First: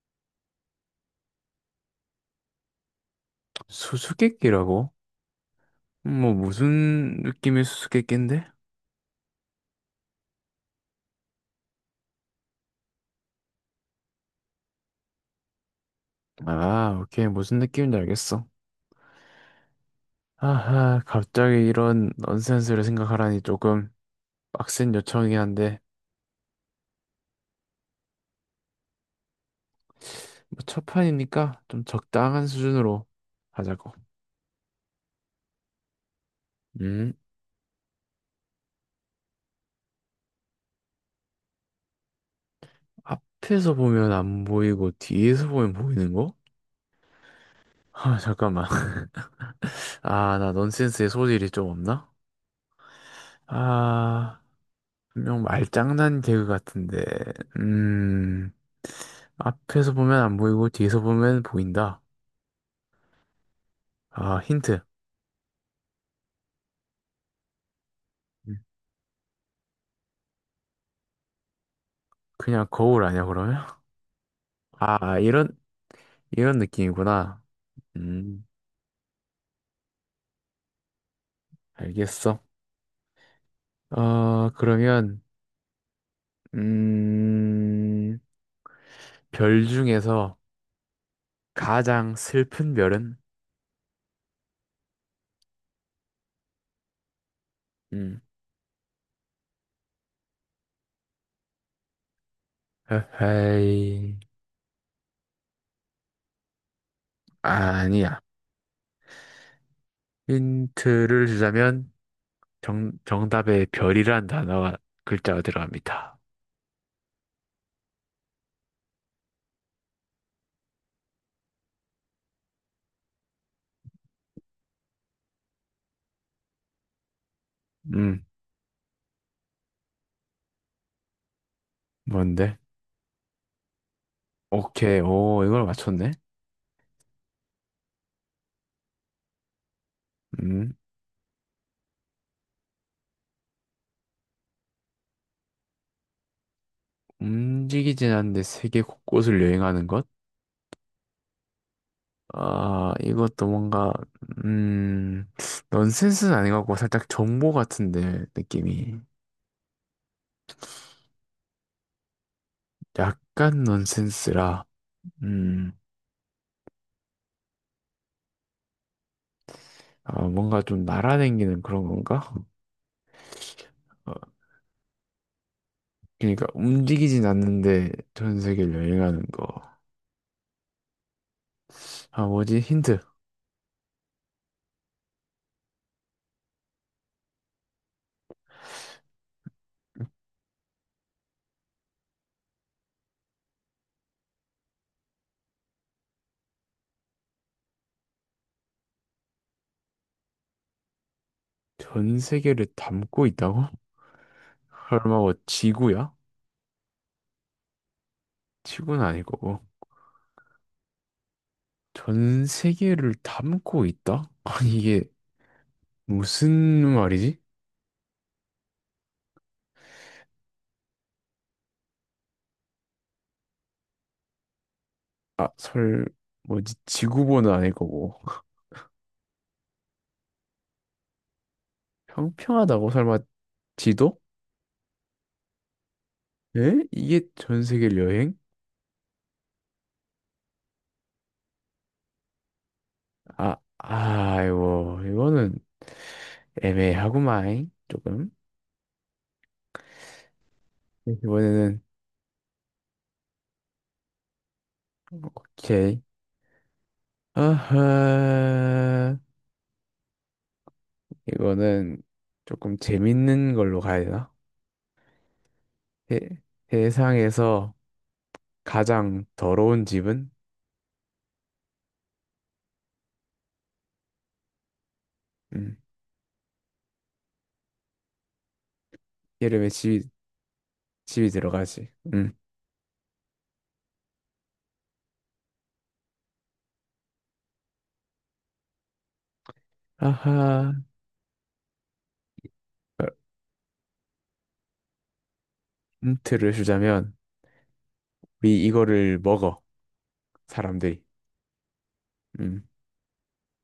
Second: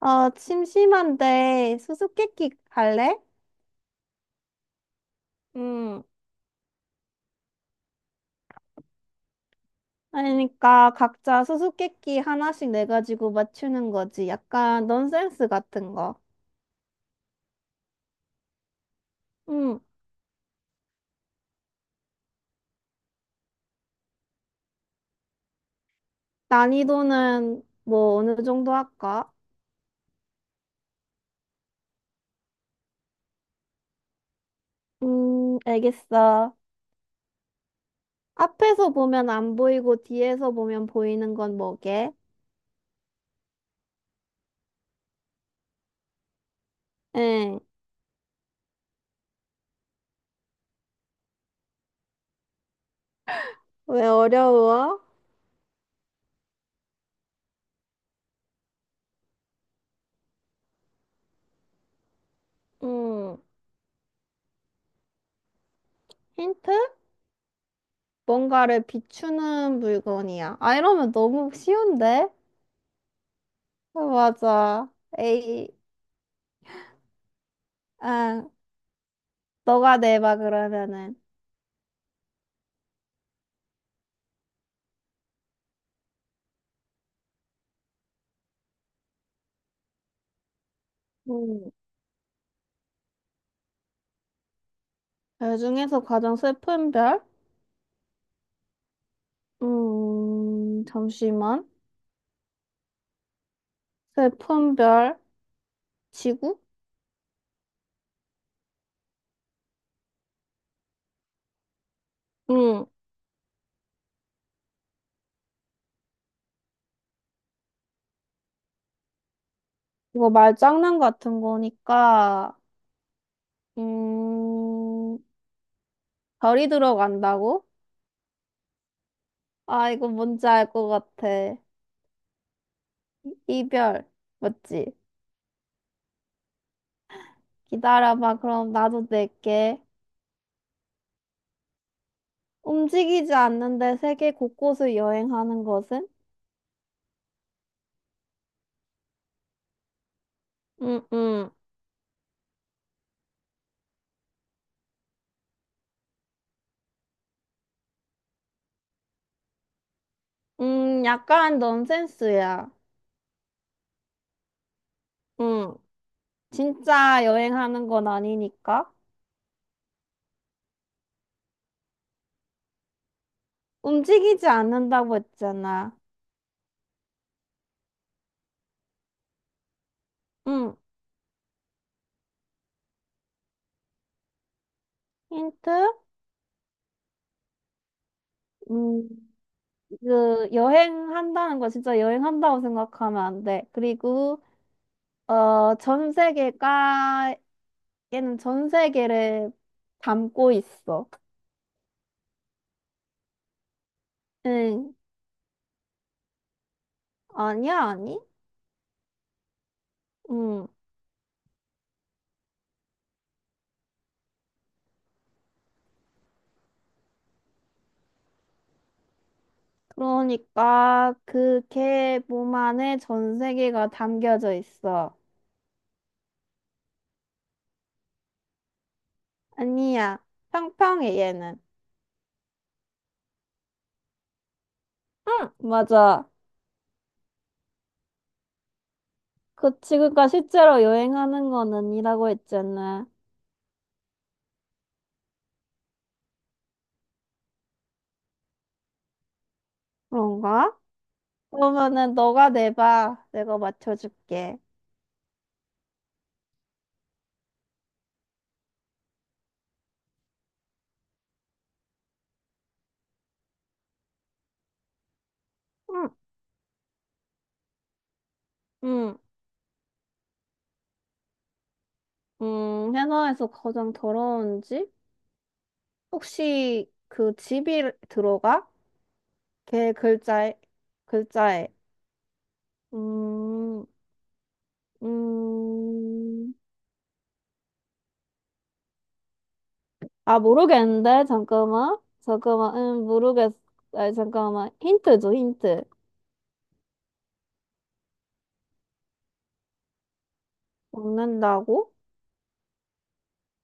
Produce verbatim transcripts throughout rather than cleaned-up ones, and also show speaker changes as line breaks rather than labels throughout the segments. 어, 심심한데 수수께끼 할래?
수수께끼라고?
음,
뭐 무슨 느낌의 수수께끼인데?
그러니까 각자 수수께끼 하나씩 내가지고 맞추는 거지. 약간 넌센스 같은 거.
아, 오케이. 무슨 느낌인지 알겠어.
음,
아하, 갑자기 이런 넌센스를 생각하라니 조금 빡센 요청이긴 한데
난이도는 뭐 어느 정도 할까?
뭐 첫 판이니까 좀 적당한 수준으로 하자고.
음, 알겠어.
음,
앞에서 보면 안 보이고 뒤에서 보면 보이는 건 뭐게?
앞에서 보면 안 보이고 뒤에서 보면 보이는 거?
응.
아, 잠깐만. 아, 나 넌센스의 소질이 좀 없나?
왜
아.
어려워?
분명 말장난 개그 같은데, 음, 앞에서 보면 안 보이고 뒤에서 보면 보인다.
음.
아, 힌트.
힌트?
음,
뭔가를 비추는 물건이야. 아, 이러면 너무 쉬운데?
그냥 거울 아니야, 그러면?
아, 맞아.
아, 이런,
에이,
이런 느낌이구나. 음,
아, 너가 내봐, 그러면은.
알겠어. 어, 그러면, 음, 별 중에서
음.
가장 슬픈 별은?
그 중에서 가장 슬픈 별?
음,
음, 잠시만.
에헤이,
슬픈 별, 지구?
아니야. 힌트를 주자면,
응.
정, 정답에 별이란 단어가 글자가 들어갑니다.
이거 말장난 같은 거니까, 음, 별이 들어간다고?
음,
아, 이거 뭔지 알 것 같아.
뭔데?
이별, 맞지?
오케이, 오, 이걸 맞췄네.
기다려봐, 그럼 나도 낼게.
음,
움직이지 않는데 세계 곳곳을 여행하는 것은?
움직이진 않는데 세계 곳곳을 여행하는 것?
응응.
아, 이것도 뭔가, 음, 넌센스는 아닌 것 같고 살짝 정보 같은데, 느낌이.
음, 약간 넌센스야.
약간 넌센스라, 음,
응, 진짜 여행하는 건 아니니까.
아, 뭔가 좀 날아다니는 그런 건가? 어,
움직이지 않는다고 했잖아.
그러니까 움직이진 않는데 전 세계를 여행하는 거.
응.
아, 뭐지? 힌트.
힌트? 음, 그, 여행한다는 거 진짜 여행한다고 생각하면 안 돼. 그리고, 어, 전 세계가, 얘는 전 세계를 담고 있어.
전 세계를 담고 있다고?
응,
설마 뭐 지구야?
아니야, 아니?
지구는 아닐 거고.
응,
전 세계를 담고 있다? 아니 이게 무슨 말이지?
그러니까, 그, 개 몸 안에 전 세계가 담겨져 있어.
아, 설 뭐지? 지구본은 아닐 거고.
아니야. 평평해, 얘는.
평평하다고 설마 지도?
응, 맞아.
에? 이게 전 세계 여행?
그 지구가 실제로 여행하는 건 아니라고 했잖아.
아, 아이고 이거는 애매하구만 조금.
그런가?
이번에는
그러면은 너가 내봐. 내가 맞춰줄게.
오케이. 아하. 이거는 조금 재밌는 걸로 가야 되나?
응,
세, 세상에서
응.
가장 더러운 집은?
음, 해나에서 가장 더러운 집?
음,
혹시 그 집이 들어가?
이름에
걔
집이,
글자에,
집이
글자에.
들어가지. 음.
음, 음. 아,
아하.
모르겠는데? 잠깐만. 잠깐만.
어,
음, 모르겠. 아, 잠깐만. 힌트 줘, 힌트.
힌트를 주자면, 우리 이거를 먹어, 사람들이.
먹는다고?
음,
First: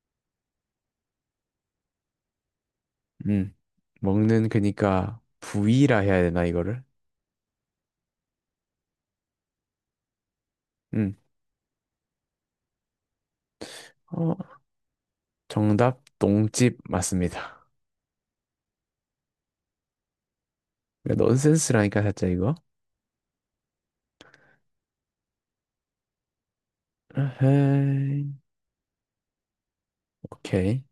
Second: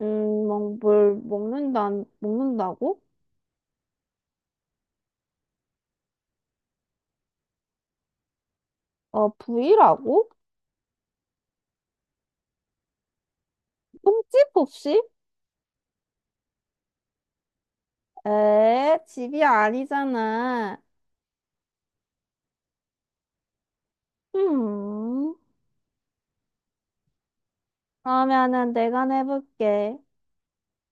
음, 먹, 뭘 먹는다, 먹는다고?
음. 먹는 그니까 부위라 해야 되나, 이거를?
어, 부위라고?
음. 어,
흠집 혹시?
정답, 똥집 맞습니다.
에, 집이 아니잖아.
그러니까 넌센스라니까, 살짝 이거.
음,
아하.
그러면은 내가 내볼게.
오케이.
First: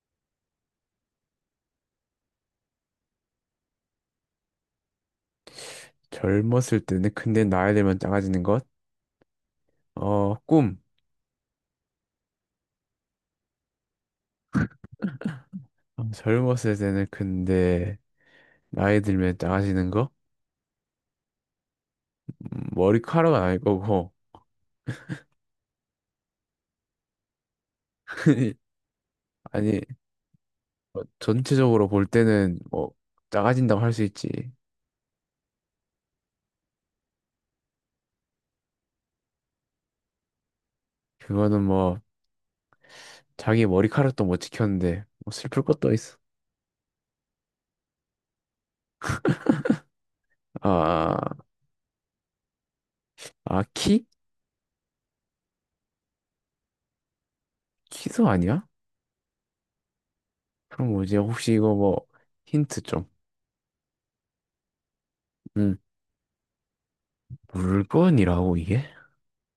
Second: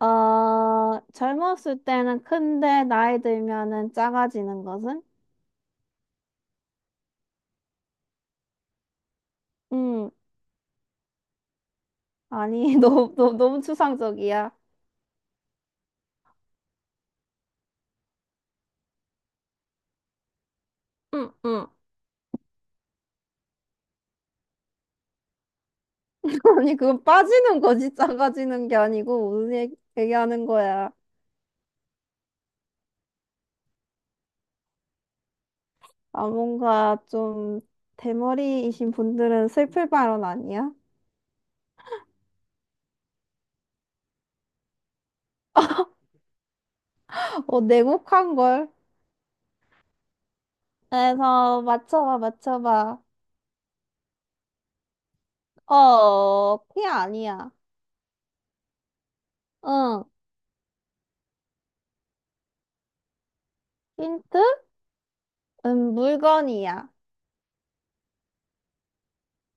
어, 젊었을 때는 큰데 나이 들면은 작아지는 것은?
젊었을 때는 근데 나이 들면 작아지는 것.
음,
어, 꿈.
아니, 너무, 너무, 너무 추상적이야.
아, 젊었을 때는 근데 나이 들면 작아지는 거?
음, 음.
음, 머리카락은 아닐 거고.
아니, 그건 빠지는 거지, 작아지는 게 아니고, 무슨 얘기,
아니,
얘기하는 거야.
뭐 전체적으로 볼 때는 뭐 작아진다고 할 수 있지.
아, 뭔가 좀 대머리이신 분들은 슬플 발언 아니야?
그거는 뭐 자기 머리카락도 못 지켰는데 뭐 슬플 것도 있어.
어, 내곡한 걸.
아,
그래서 맞춰봐, 맞춰봐.
아, 키?
어, 피 아니야.
키도 아니야?
응.
그럼 뭐지? 혹시 이거 뭐 힌트 좀.
힌트?
음,
음, 물건이야.
물건이라고 이게?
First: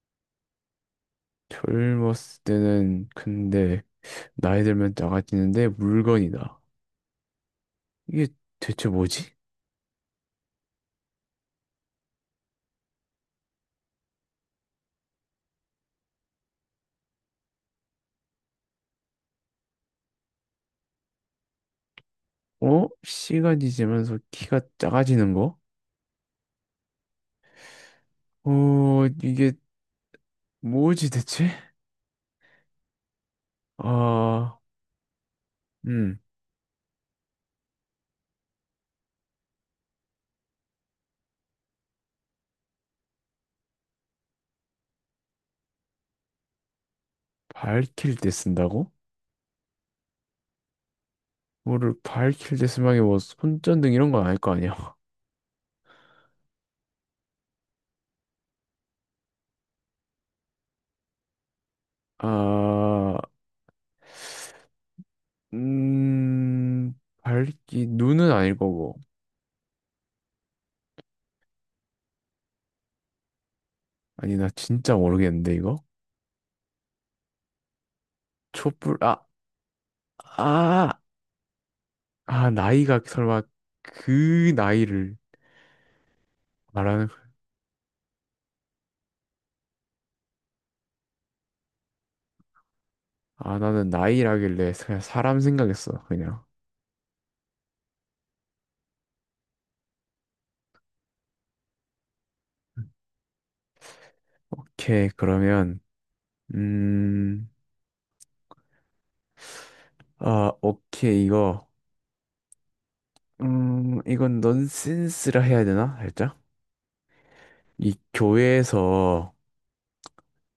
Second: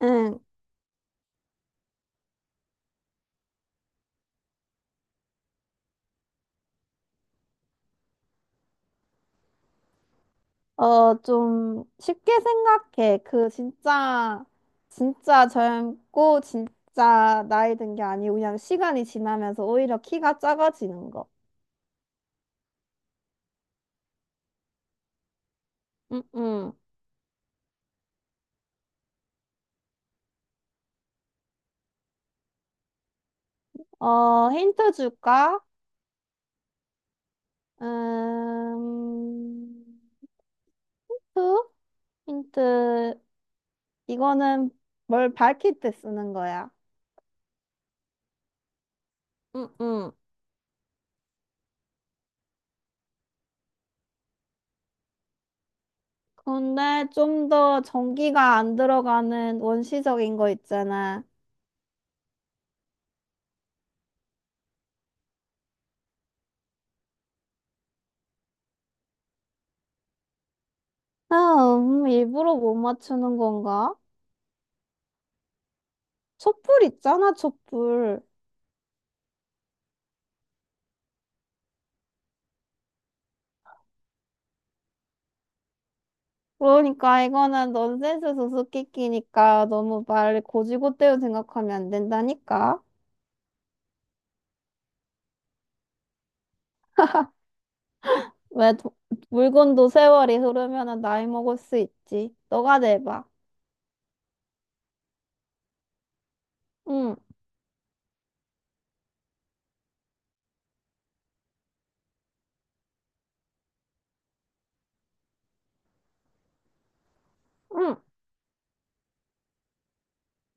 응.
젊었을 때는 근데 나이 들면 작아지는데 물건이다. 이게 대체 뭐지?
어, 좀 쉽게 생각해. 그 진짜 진짜 젊고 진짜 나이 든 게 아니고 그냥 시간이 지나면서 오히려 키가 작아지는 거.
어? 시간이 지나면서 키가 작아지는 거?
응, 응.
어, 이게 뭐지 대체?
어,
아,
힌트 줄까?
음,
음, 투? 힌트. 이거는 뭘 밝힐 때 쓰는 거야.
밝힐 때 쓴다고?
응, 응.
뭐를 밝힐 때 쓰면 이게 뭐 손전등 이런 건 아닐 거 아니야?
근데 좀 더 전기가 안 들어가는 원시적인 거 있잖아.
아, 음, 밝기, 눈은 아닐 거고.
아, 음, 일부러 못 맞추는 건가?
아니, 나 진짜 모르겠는데, 이거?
촛불 있잖아, 촛불.
촛불, 아, 아, 아, 나이가 설마 그 나이를 말하는, 거-
그러니까 이거는 넌센스 수수께끼니까 너무 말 고지고대로 생각하면 안 된다니까.
아, 나는 나이라길래 그냥 사람 생각했어, 그냥.
왜 도- 물건도 세월이 흐르면 나이 먹을 수 있지. 너가 내봐.
오케이, 그러면.
응,
음, 아, 오케이, 이거. 음, 이건 넌센스라 해야 되나? 살짝? 이
응,
교회에서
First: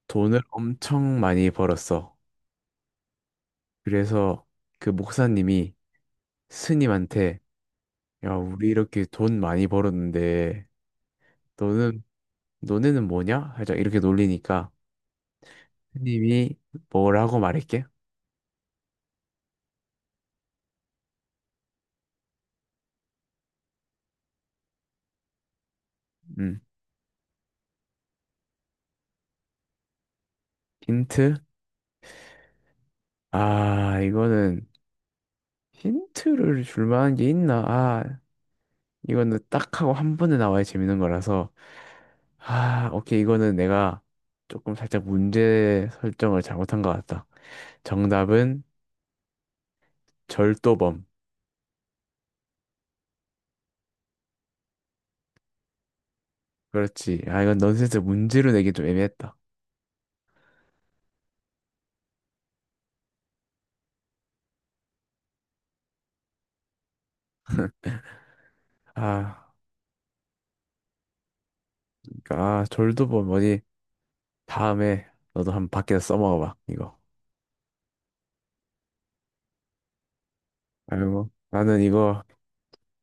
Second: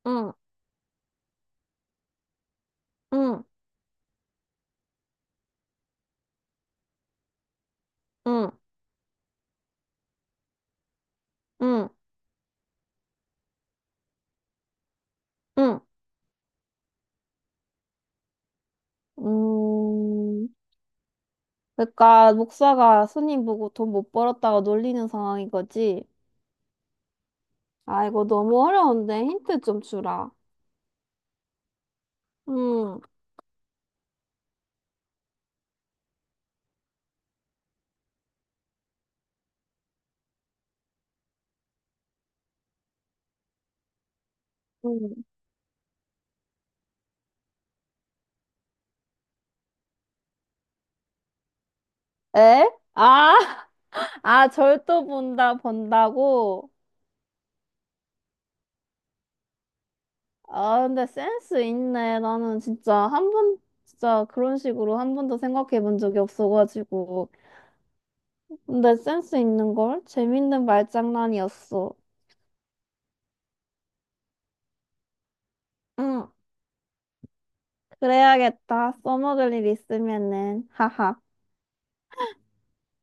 응,
돈을 엄청 많이 벌었어.
응,
그래서 그 목사님이 스님한테, 야,
응,
우리 이렇게 돈 많이 벌었는데,
응,
너는, 너네는 뭐냐? 살짝 이렇게 놀리니까,
응.
스님이 뭐라고 말할게?
음, 그러니까 목사가 스님 보고 돈 못 벌었다고 놀리는 상황인 거지.
음,
아, 이거 너무 어려운데 힌트 좀 주라.
힌트?
응,
아, 이거는 힌트를 줄 만한 게 있나? 아, 이거는 딱 하고 한 번에 나와야 재밌는 거라서 아, 오케이. 이거는 내가 조금 살짝
응.
문제 설정을 잘못한 것 같다. 정답은 절도범.
에? 아, 아, 절도 본다, 본다고?
그렇지. 아, 이건 넌센스 문제로 내기 좀 애매했다.
아, 근데 센스 있네. 나는 진짜 한 번, 진짜 그런 식으로 한 번도 생각해 본 적이 없어가지고. 근데 센스
아,
있는 걸? 재밌는 말장난이었어.
그러니까 아, 절도범 뭐니? 다음에 너도 한번 밖에서
응,
써먹어봐. 이거.
그래야겠다. 써먹을 일 있으면은. 하하.
아이고, 나는 이거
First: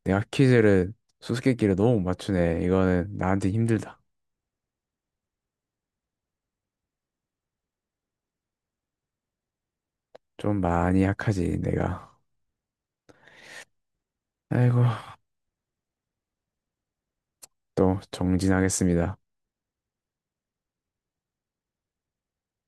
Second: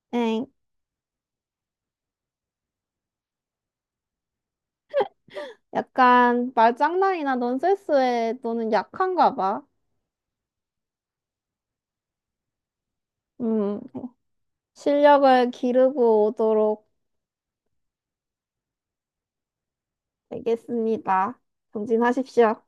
내가
엥.
퀴즈를 수수께끼를 너무 못 맞추네. 이거는 나한테 힘들다.
약간 말장난이나 넌센스에 너는 약한가 봐.
좀 많이 약하지, 내가.
음.
아이고,
실력을 기르고 오도록
또 정진하겠습니다.
알겠습니다. 정진하십시오.